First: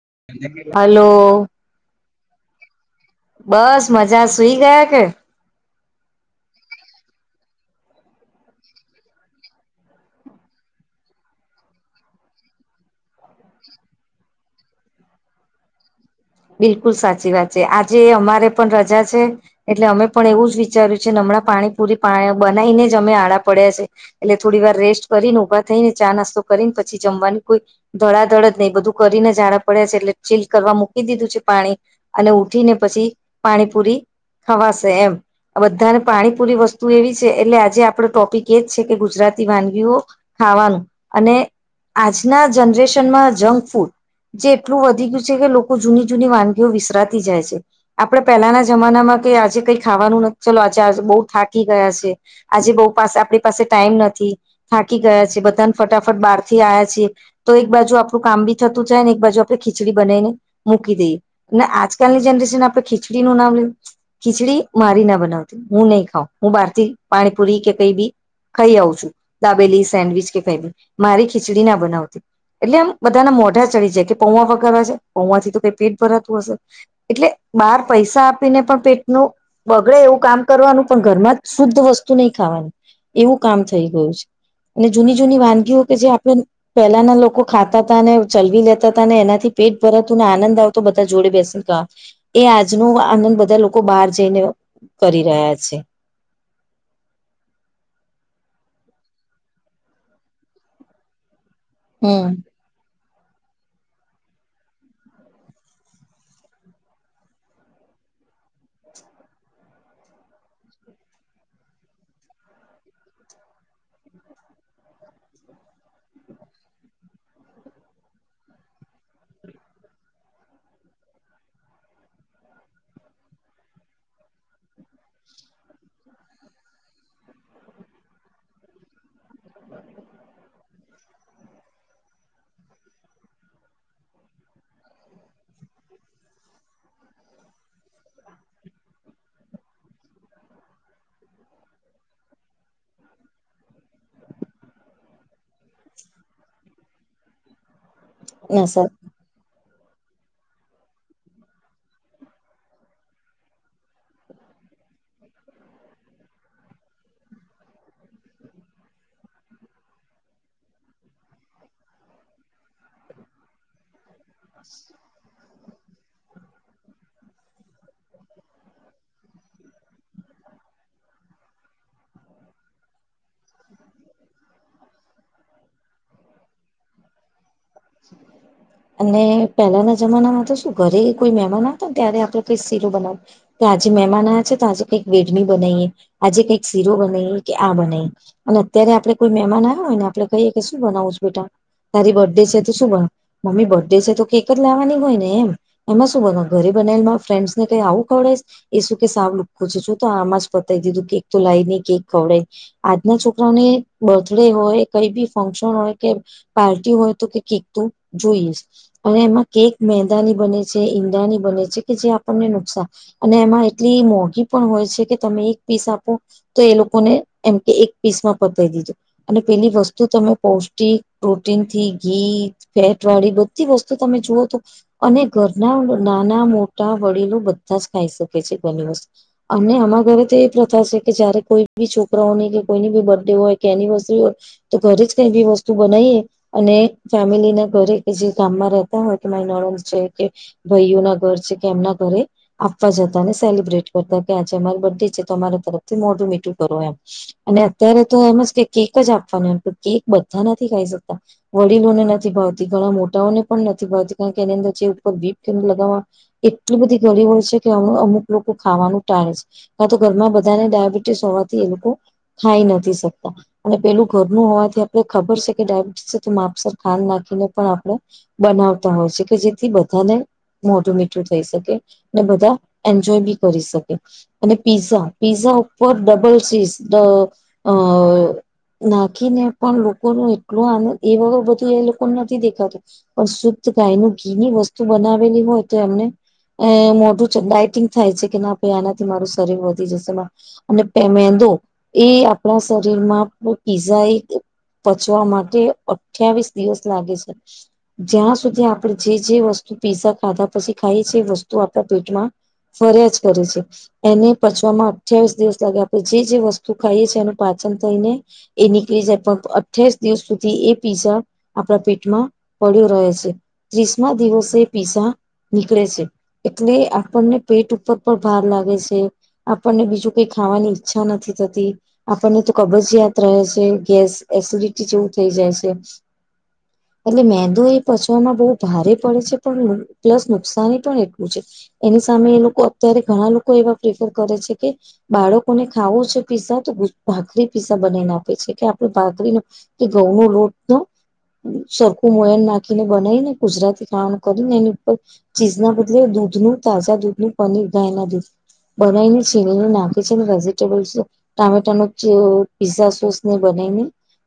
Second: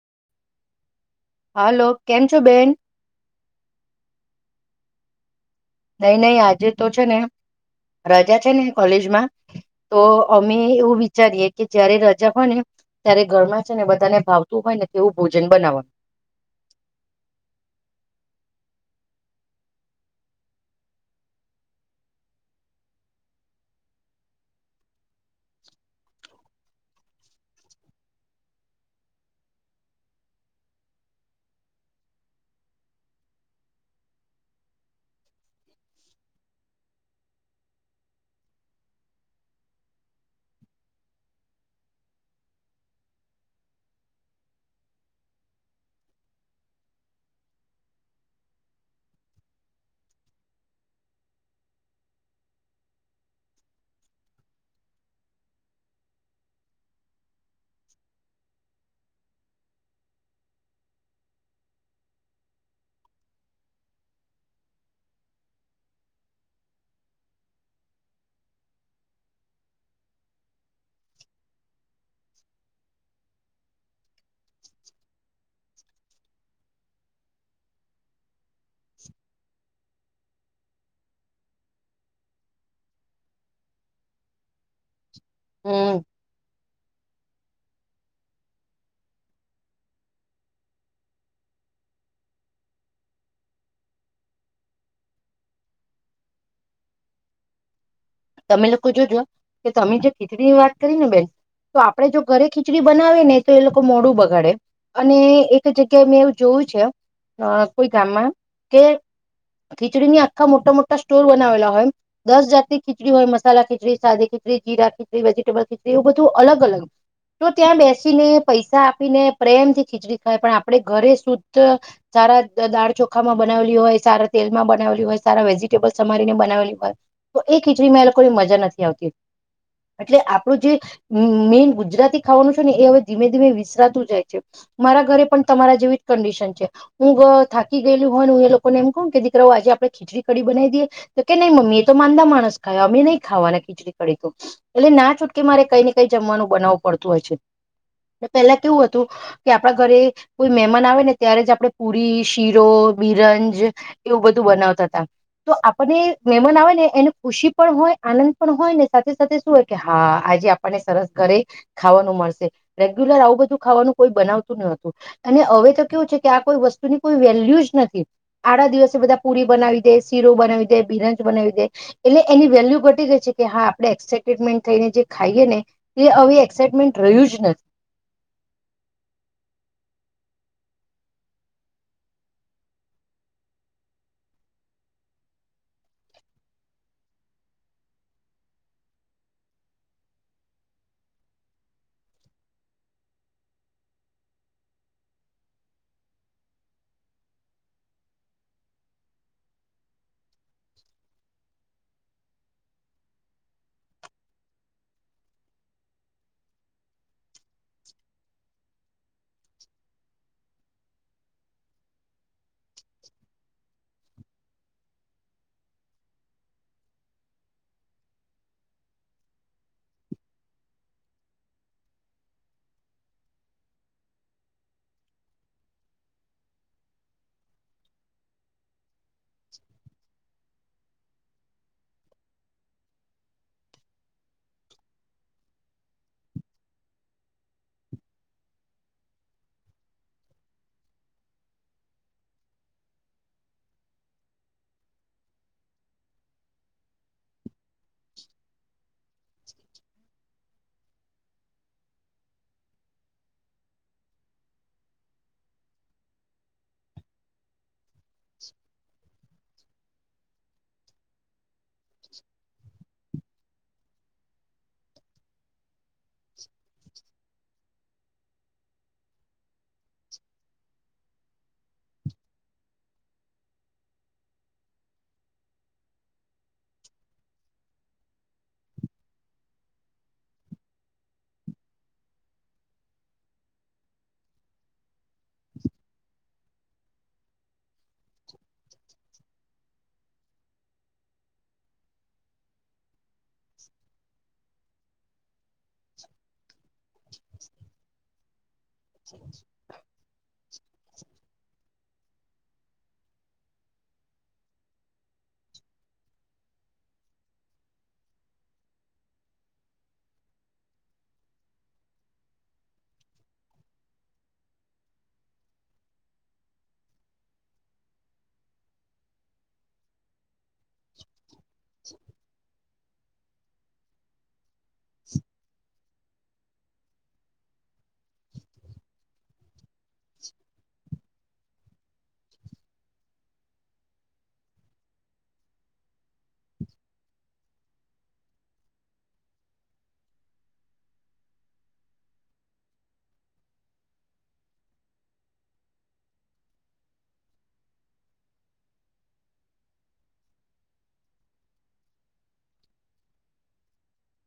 [unintelligible] હાલો કેમ છો બેન? બસ મજા સુઈ ગયા કે, નહી નહીં આજે તો છે, ને રજા છે ને કોલેજમાં તો અમે એવું વિચારીએે કે જયારે રજા હોય ને ત્યારે ઘરમાં છે ને બધાને ભાવતું હોય ને તેવું ભોજન બનાવવાનું. બિલકુલ સાચી વાત છે, આજે અમારે પણ રજા છે, એટલે અમે પણ એવું જ વિચાર્યું છે હમણાં પાણી પૂરી પા બનાવીને જ અમે આડા પડ્યા છે, એટલે થોડી વાર રેસ્ટ કરીને ઉભા થઈ ને ચા કરીને પછી જમવાની કોઈ ધડાધડ જ નહી બધું કરીને ઝડા પડ્યા છે, એટલે ચીલ કરવા મક દીધું છે, પાણી અને ઉઠીને પછી પાણી પુરી ખવાશે એમ બધાને પાણીપુરી વસ્તુ એવી છે, એટલે આજે આપડ ટોપિક એજ છે, કે ગુજરાતી વાનગીઓ ખાવાનું અને આજના જનરેશનમાં જંક ફૂડ જે એટલું વધી ગયું છે, કે લોકો જૂની જૂની વાનગીઓ વિસરાતી જાય છે, આપડે પહેલાના જમાનામાં કે આજે કઈ ખાવાનું નથી ચાલ બ થાકી ગયા છે, આજે બ પા આપણી પાસે ટાઈમ નથી થાકી ગયા છે, બધા ફટાફટ બારથી આયા છીએ તો એક બાજુ આપડું કામ બી થતું જાય ને એક બાજુ આપડણે ખીચડી બનાવીને મૂકી દઈ અને આજકાલની જનરેશન આપે ખીચડીનું નામ લે ખીચડી મારી ના બનાવતી હું નહી ખાઉ હું બહાર થી પાણીપુરી કે કઈ બી ખાઈ આવું છું, દાબેલી સેન્ડવીચ કે ફેબીન મારી ખીચડી ના બનાવતી એટલે આમ બધાને મોઢા ચડી જાય કે પૌવા વગર છે, હોવાથી તો કઈ પેટ ભરાતું હશે એટલે બાર પૈસા ીને પણ પેટ ન બગડે એવું કામ કરવાનું પણ ઘરમાં જ શુદ્ધ વસ્તુ નહી ખાવાની એવું કામ થઈ ગયું છે. અને જૂની જૂની વાનગીઓ કે હમ જે આપણે પહેલાના લોકો લોકો ખાતા હતા ને ચલવી લેતા હતા ને એનાથી પેટ પરતુંને આનંદ આવતો બધા જોડે બેસે ને ક એ આજનો આનંદ બધા લોકો બહાર જઈને કરી રહ્યા છે. તમે લોકો જોજ કે તમે જે ખીચડીની વાત કરી ને બેન તો આપડે જો હમ ઘરે ખીચડી બનાવી આવે ને તો એ લોકો મોડું બગાડે અને એક જગ્યાએ મેં એવું જોયું છે, અ કોઈ ગામમાં કે ખીચડીની આખા મોટા મોટા સ્ટોર બનાવેલા હોય દસ જાતિ ખીચડી હોય મસાલા ખીચડી સાદી ખીચડી જીરા ખીચડી વેજીિટેબલ ખીચડી એવું બધું અલગ અલગ તો ત્યાં બેસીને પૈસા આપીને પ્રેમ થી ખીચડી ખાય, પણ આપણે ઘરે શુદ્ધ સારા દાળ ચોખામાં બનાવેલી હોય, સારા તેલ માં બનાવેલી હોય સારા વેજીિટેબલ સમારીને બનાવેલી હોય એ ખીચડીમાંહે એ લોકો કોઈ મજા નથી આવતી. એટલે આપણું જે મેન ગુજરાતી ખાવાનું છે, ને એ હવે ધીમે ધીમે વિસરાતું જાય છે, મારા ઘરે પણ તમારા જેવી જ કંડિશન છે, હું થાકી ગયેલું હોય એ લોકોને એમ કહ કે દીકરા વા આપડે ખીચડી કડી બનાવી દઈએ તો કે નઈ મમ્મી તો માદા માણ અમે નહી ખાવાના ખીચડી કડી એટલે ના છૂટકે મારે કઈ ને કઈ જમવાનું બનાવું પડતું હોય છે, હ [inaudible] પેલા કેવું હતું કે, આ આપણા ઘરે કોઈ મહેમાન આવે ને ત્યારે, જ આપડે પુરી, શીરો બિરંજ એવું બધું બના બનાવતાતા તો આપણને મેમાન આવે ને એનું ખુશી પણ હોય, આનંદ પણ હોય, ને સાથે સાથે શું હોય, કે હા આજે આપણને સરસ ઘરે ખાવાનું મ રેગ્યુલર આવું બધું ખાવાનું કોઈ બનાવતું નતું. અને હવે તો એવું છે કે આ કોઈ વસ્તુની કોઈ વેલ્યુ જ નથી. આડા દિવસે બધા પુરી બનાવી દે, સીરો બનાવી દે બિરંજ બનાવી દે. એટલે એની વેલ્યુ ઘટી ગઈ છે. કે હા આપણેે એક્સાઇટેડમેન્ટ થઈને જે ખાઈએ ને એ હવે એક્સાઇટમેન્ટ રહ્યું જ નથી. શ [inaudible] અને પહેલાના જમાનામાં તો શું ઘરે કોઈ મહેમાન આવતા ને ત્યારે, આપડે કોઈ સીરો બનાવતા. આજે મહેમાન આ્યા છે, તો આજે કંઈક વેડની બનાવીએ, આજે કંઈક સીરો બનાવીએ, કે આ બનાવીએ, અને ત્યારે આપડે કોઈ મહેમાન આવ્યા હોય ને, આપણે કહીએ કે શું બનાવું છું બેટા? તારી બર્થડે છે તો શું બના? મમ્મી બર્ડે છે તો કેક જ લાવવાની હોય ને, એમ એમાં શું બનાવવાનુ ઘરે બનાવી ને ફ્રેન્ડ્સને કઈ આવું ખવડા એ શું કે સાવ લુુંખો છે. તો આમાં જ પતાય દીધું. કેક તો લાઈ ને કેક ખવડાવી. આજના છોકરા મને બર્થડે હોય કઈ બી ફંક્શન હોય કે, પાર્ટી હોય તો કે કેક તો જોઈએ. અને એમાં કેક મેંદાની બને છે, ઈંડાની બને છે, કે જે આપણને નુકસાન અને એમાં એટલી મોંઘી પણ હોય છે, કે તમે એક પીસ આપો તો એ લોકોને એમ કે એક પીસમાં પતાવી દીધો. અને પેલી વસ્તુ તમે પૌષ્ટિક પ્રોટીન થી ઘી ફેટ વાળી બધી વસ્તુ તમે જુવોઓ તો, અને ઘરના નાના મોટા વડીલો બધા જ ખાઈ શકે છે. ઘરની વસ્તુ અને આમાર ઘરે તે પ્રથા છે કે, જયારે કોઈ બી છોકરાઓની કે, કોઈની બી બર્થેય કે, એનિવર્સરી હોય તો ઘરે જ કઈ બી વસ્તુ બનાયે અને ફેમિલી એના ઘરે કે જે ગામમાં રહેતા હોય કે, મારી નણંદ છે કે, ભાઈઓ ના ઘર છે કે એમના ઘરે આપવા જતા અને સેલિબ્રેટ કરતા કે, આજે અમારી બર્થડે છે, તો અમારા તરફથી મોઢું મીઠું કરો એમ. અને અત્યારે તો એમ જ કે કેક જ આપવાનું, કેક બધા નથી ખાઈ શકતા. વડીલોને નથી ભાવતી ઘણા મોટાઓને પણ નથી ભાવતી. કારણ કે એની અંદર જે ઉપર વીપ લગાવવા એટલી બધી ગ અમુક લોકો ખાવાનું ટાળે છે. તો ઘરમાં બધાને ડાયાબિટીસ હોવા એ લોકો ખાઈ નથી શકતા. અને પેલું ઘરનું હોવાથી આપણે ખબર છે કે, ડાયાબિટીસ માપસર ખાંડ નાખીને પણ આપણે બનાવતા હોય છે. કે જેથી બધાને મોઢું મીઠું થઈ શકે. અને બધા એન્જોય બી કરી શકે. અને પીઝા પીઝા ઉપર ડબલ ચીઝ ધ અઅ નાખી ને પણ લોકો ને એટલો આનંદ એ વર બ [inaudible] એ લોકોને નથી દેખાતું. પણ શુદ્ધ ગાય નું ઘી ની વસ્તુ બનાવેલી હોય તો, એમને એ મોઢું છે. ડાઇટિંગ થાય છે, કે ના પે આના મારું શરીર વધી જશે. અને મેંદો એ આપણા શરીરમાં પીઝા એક પચવા માટે અઠ્યાવીસ દિવસ લાગે છે. જ્યાં સુધી આપણે જે જે વસ્તુ પીઝા ખાધા પછી ખાય છે. વસ્તુ આપણા પેટમાં ફરિયા જ કરે છે. એને પચવામાં અઠ્યાવીસ દિવસ લાગે, આપડણે જે વસ્તુ ખાઈએ એનું પાચન થઈને એ નીકળી જાય. પણ અઠ્યાવીસ દિવસ સુધી એ પીઝા આપણા પેટમાં પડ્યો રહે છે. ત્રીસમા દિવસે પીઝા નીકળે છે. એટલે આપણને પેટ ઉપર પણ ભાર લાગે છે. આપણને બીજું કઈક ખાવાની ઈચ્છા નથી થતી. આપને તો કબ જિયાત રહે છે. ગેસ, એસિડિટી જેવું થઇ જાય છે. એટલે મેંદુ એ પચવામાં બહુ ભારે પડે છે. પણ પ્લસ નુકસાની પણ એટલી એની સામે એ લોકો અત્યારે ઘણા લોકો એવા પ્રેફર કરે છે, કે બાળકોને ખાવો છે પીસા તો ભાખરી પીસા બનાવીને આપે છે કે આપડ ભાખરી ન કે ઘઉં નો લોટ નો [inaudible] સરખું મોયન નાખીને બનાવીને ગુજરાતી ખાવાનું કરીને એની ઉપર ચીઝ ના બદલે દૂધ નુ તાજા દૂધ નુ પનીર ગાયના દૂધ બનાવીને છીણીને નાખે છે ને વેજીિટેબલ ટામેટા નુ પીઝા સોસ ને બ ને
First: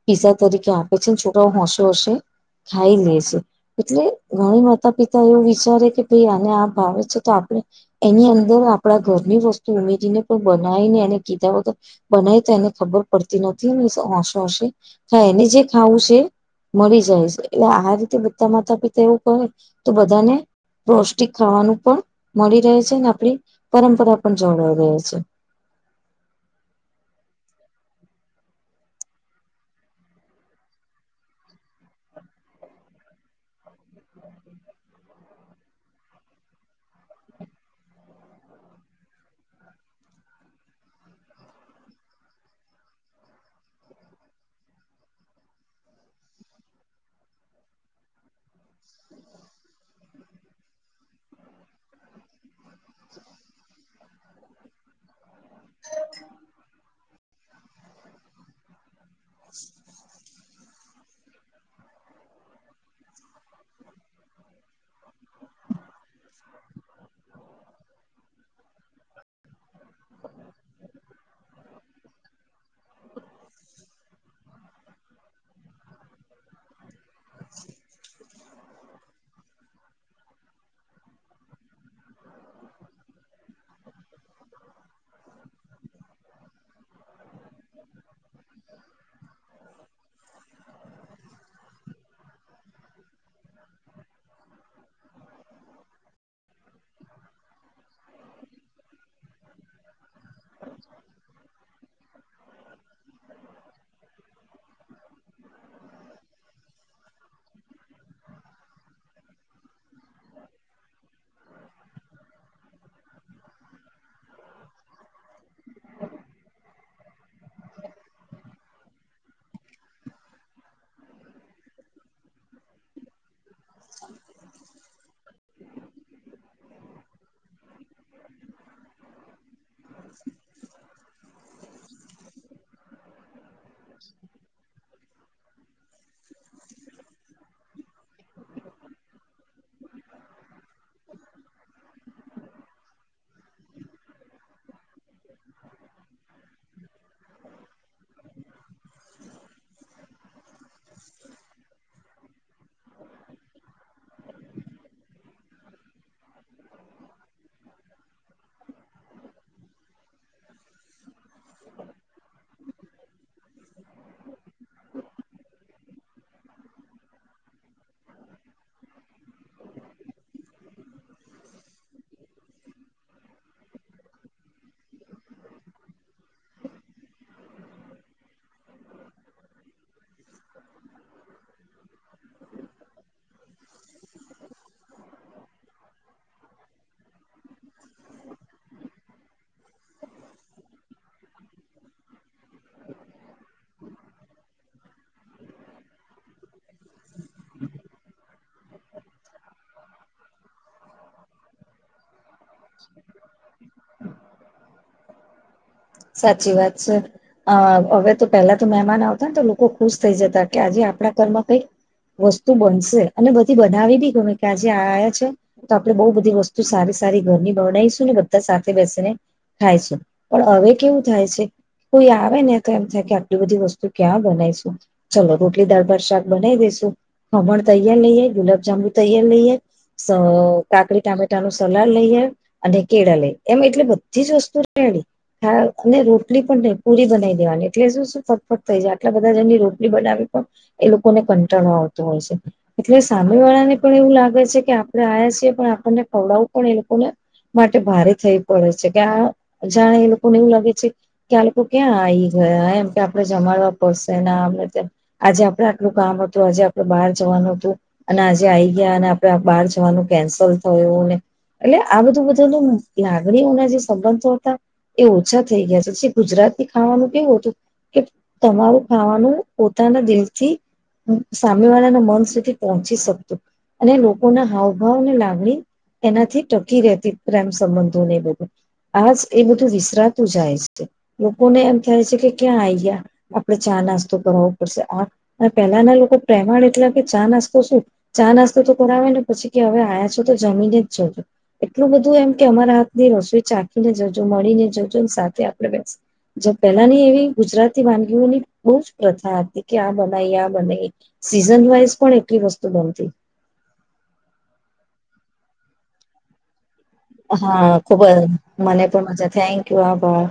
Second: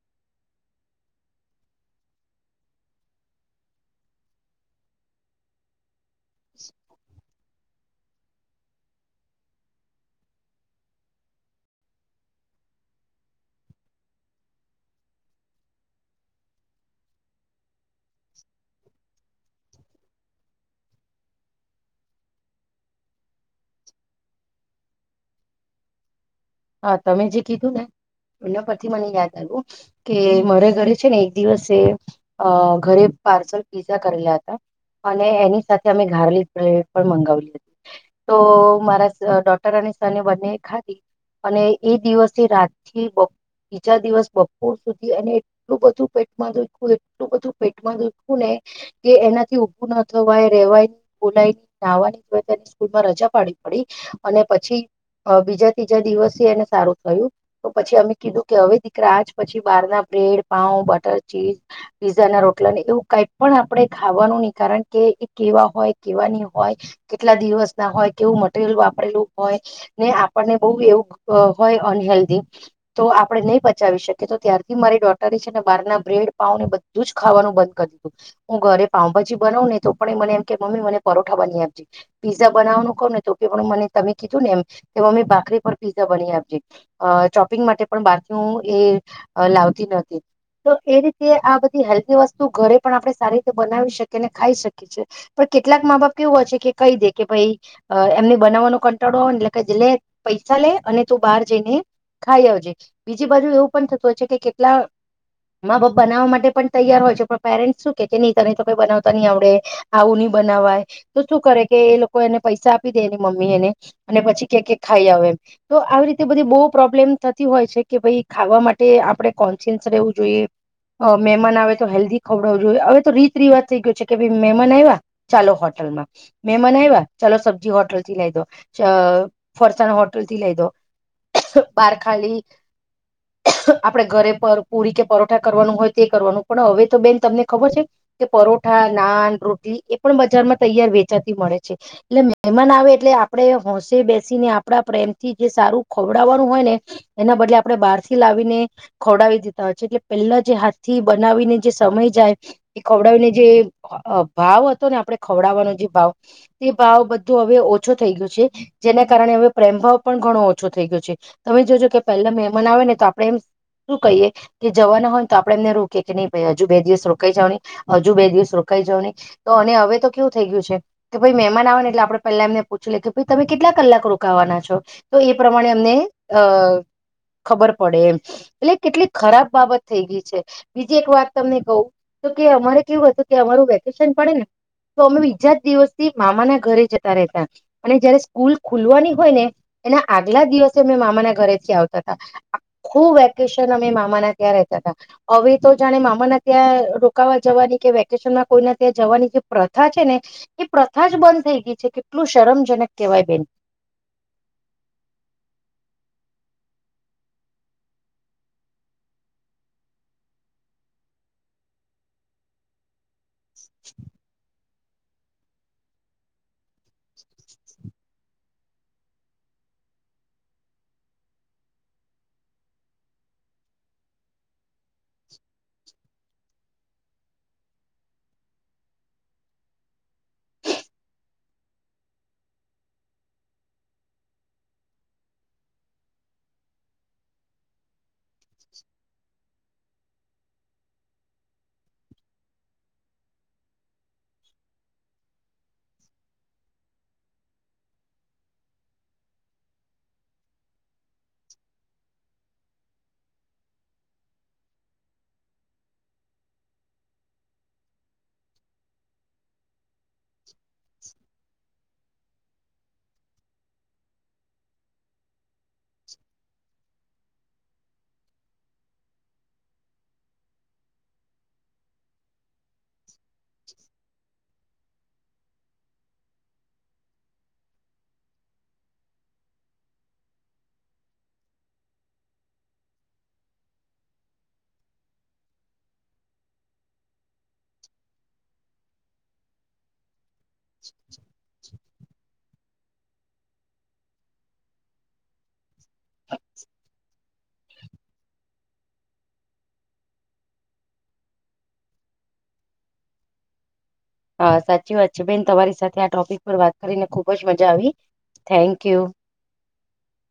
પીઝા તરીકે આપે છે ને છોકરા હો [unintelligible] ખાઈ લે છે એટલે ઘણી માતા પિતા એવું વિચારે કે ભઈ આને આ ભાવે છે તો આપણે એની અં દર આપણા ઘરની વસ્તુ ઉમેરીને પણ બનાવીને એને કીધા હો તો બનાય તો એને ખબર પડતી ન [unintelligible] જે ખાવું છે. મળી જાય છે એટલે આ રીતે બધા માતા પિતા એવું કહે તો બધાને પૌષ્ટિક ખાવાનું પણ મળી રહે છે અને આપણી પરંપરા પણ જોળવાઈ રહે છે. [inaudible] હા તમે જે કીધું ને એના પરથી મને યાદ આવ્યું કે મારે ઘરે છે ને એક દિવસે અ ઘરે પાર્સલ પિઝા કરેલા હતા. અને એની સાથે અમે ગારલી પટ પણ મંગાવલી હતી તો મારા ડોટર અને બને ખાધી અને એ દિવસે રાતથી બીજા દિવસ બપોર સુધી અને એટલું બધું પેટમાં દોખયુ એટલું બધું પેટમાં દોખ્યું ને કે એનાથી ઉભું ન થવાય રેવાય બોલાય નાહવાનીય તેની સ્કૂલ માં રજા પાડી પડી અને પછી બીજા ત્રીજા દિવસ પછી એને સારું થયું તો પછી અમે કીધું કે હવે દીકરા જ પછી બહાર ના બ્રેડ પાઉ બટર ચીઝ પીઝા ના રોટલા ને એવું કઈ પણ આપડે ખાવાનું નય કારણ કે એ કેવા હોય કેવા ની હોય કેટલા દિવસ ના હોય કેવું મટીરિયલ વાપરેલું હોય ને આપણને બોવ એવું હોય અનહેલ્ધી તો આપડે નહીં બચાવી શકીએ તો ત્યારથી મારી ડોટરી છે ને બાર ના બ્રે ડ પાાવને બધું જ ખાવાનું બંધ કરી દીધું. હું ઘરે પાઉભાજી બનાવુ ને તો પણ મને એમ કે મમ્મી મને પરોઠા બની આપજે પીઝા બનાવાનું કવ ને તો કે પણ મને કીધું ને એમે કે મમી ભાખરી પર પીઝા બની આપજે પીગ માટે પણ બાારું એ લાવતી નતી તો એ રીતે આ બધી હેલ્ધી વસ્તુ ઘરે પણ આપણે સારી રીતે બનાવી શકીએ અને ખાઈ શકીએ પણ કેટલાક મા બાપ કેવું હ છે કે કહી દે કે ભાઈ અ એમની બનાવવાનો કંટાળો હોય ને એટલે કે લે પૈ આવજે બીજી બાજુ એવું પણ થતું હોય છે કે કેટલા મા બાપ બનાવવા માટે પણ તૈયાર હોય છે પણ પેરેન્ટ્સ શું કે નહી તને તો કઈ બનાવતા ની આવડે આવું નહીિ બનાવાય તો શું કરે કે એ લોકો એને પૈસા આપી દે એની મમ્મી એને અને પછી કે ક ખાઈ આવ એમ તો આવી રીતે બધી બો પ્રોબ્લેમ થતી હોય છે કે ભાઈ ખાવા માટે આપણે કોન્સિયન્સ રહેવું જોઈએ. અ મહેમાન આવે તો હેલ્ધી ખવડાવું જોઈએ હવે તો રીત રિવાજ થઈ ગયો છે કે ભાઈ મહેમાન આવ્યા ચાલો હોટ ટલમા મેહેમાન આવ્યા ચાલો સબ્જી હોટલ થી લઈ દો અ ફરસાણ હો બારખાલી આપડે ઘરે પુરી કે પરોઠા કરવાનું હોય તે કરવાનું પણ હવે તો બેન તમને ખબર છે કે પરોઠા નાન રોટલી એ પણ બજારમાં તૈયાર વેચાતી મળે છે એટલે મહેમાન આવે એ એટલે આપણેે હોંશે બેસીને આપડા પ્રેમ થી જે સારું ખવડાવવાનું હોય ને એના બદલે આપણે બહાર થી લાવીને ખવડાવી દેતા હોય છે. એટલે પેલા જે હાથથી બનાવીને જે સમય જાય એ ખવડાવીને જે ભાવ હતો. આપણે ખવડાવવાનો જે ભાવ તે ભાવ બધો હવે ઓછો થઈ ગયો છે જેના કારણે હવે પ્રેમ ભાવ પણ ઘણો ઓછો થઈ ગયો છે તમે જોજો કે પહેલા મેંમાન આવે ને તો આપડે એમ શું કહીએ કે જવાના હોય તો આપડે એમને રો કે કે નહી ભાઈ હજુ બે દિવસ રોકાઈ જાવ ની હજુ બે દિવસ રોકાઈ જાવ ની તો અને હવે તો કેવું થઈ ગયું છે. કે ભાઈ મહેમાન આવે ને એટલે આપણે પેલા એમને પૂછી લે કે ભાઈ તમે કેટલા કલાક રો કાવાના છો તો એ પ્રમાણે અમને અ ખબર પડે એમ એટલે કેટલી ખરાબ બાબત થઈ ગઈ છે બીજી એક વાત તમને કહું- તો કે અમારે કેવું હતું કે અમારું વેકેશન પડે ને તો અમે બીજા જ દિવસથી મામાના ઘરે જતા રહેતા અને જયારે સ્કૂલ ખુલવાની હોય ને એના આગલા દિવસે મેં મામાના ઘરેથી આવતા હતા આખુ વેકેશન અમે મામાના ત્યાં રહેતા હતા હવે તો જાણે મામાના ત્યાં રોકાવા જવાની કે વેકેશન કોઈના ત્યાં જવાની જે પ્રથા છે ને એ પ્રથા જ બંધ થઈ ગઈ છે કે આટલું શરમજનક કહેવાય બેન સાચી વાત છે અ હવે તો પેલા તો મહેમાન આવતા ને તો લોકો ખુશ થઈ જતા કે આજે આપ ણા ઘરમાં કઈક વસ્તુ બનશે અને બધી બનાવી બી ગમે કે આજે આ્યા છે તો આપડે બહુ બધી વસ્તુ સારી સારી ઘરની બનાવીશું ને બધા સાથે બેસીને ખાયશું પણ હવે કેવું થાય છે કોઈ આવે ને તો એમ થાય કે આટલી બધી વસ્તુ ક્યાં બનાવીશું ચલો રોટલી દાળ ભાત શાક બનાવી દેશું ખમણ તૈયાર લઈ આઈ ગુલાબ જાામુ તૈયાર લઈ આઈ અ કાકડી ટામેટા નું સલાડ લઈ આઈ અને કેળા લે એમ એટલે બધી જ વસ્તુ [unintelligible] હા અને રોટલી પણ નહી પુરી બનાવી દેવાની એટલે શું શું ફટફટ થઈ જાય આટલા બધા જણની રોટલી બનાવી એ લોકોને કંટાળવા આવતું હોય છે એટલે સામે વાળા ને પણ એવું લાગે છે કે આપણે આ પણ આપણને પવડાવું પણ એ લોકોને માટે ભારે થઈ પડે છે કે આ જાણે એ લોકોને એવું લાગે છે કે આ લોકો ક્યાં આવી ગયા એમ કે આપણે જમાડવા પડશે ને આમ ને તેમ આજે આપડે આટલું કામ હતું આજે આપડે બહાર જવાનું અને આજે આઈ ગયા આપડે બાર જવાનું કેન્સલ થયું એટલે આ બધું લાગણીઓના જે સંબંધો હતા એ ઓછા થઈ ગયા છે જે ગુજરાતી ખાવાનું એવું હતું કે તમારું ખાવાનું પોતાના દિલથી સામી વાળા ના મન સુધી પહોંચી શકતું અને લોકોના હાવભાવની લાગણી એનાથી ટકી રહેતી પ્રેમ સંબંધોને એ બધું આજ એ બધું વિસરાતું જાય છે લોકોને એમ થાય છે કે ક્યાં આય ગ્યા આપણેે ચા નાસ્તો કરાવવો પડશે પેલાના લોકો પ્રેમાણ એટલા કે ચા ચા નાસ્તો શું ચા નાસ્તો તો કરાવે ને પછી હવે આવ્યા છો તો જમીને જ જજો. એટલું એમ કે અમારા હાથની રસોઈ ચાખીને જજો મળી ને જજો સાથે જો પેલાની એવી ગુજરાતી વાનગીઓની બહુ જ પ્રથા હતી કે આ બનાઈ એ આ બનાઈ એ સીઝન વાઈઝ પણ એટલી વસ્તુ બનતી હા સાચી વાત છે બેન તમારી સાથે આ ટોપિક પર વાત કરીને ખુબ જ મજા હા આવી ખુબ જ થેન્ક મને યુ પણ મજા થેન્ક યુ આભાર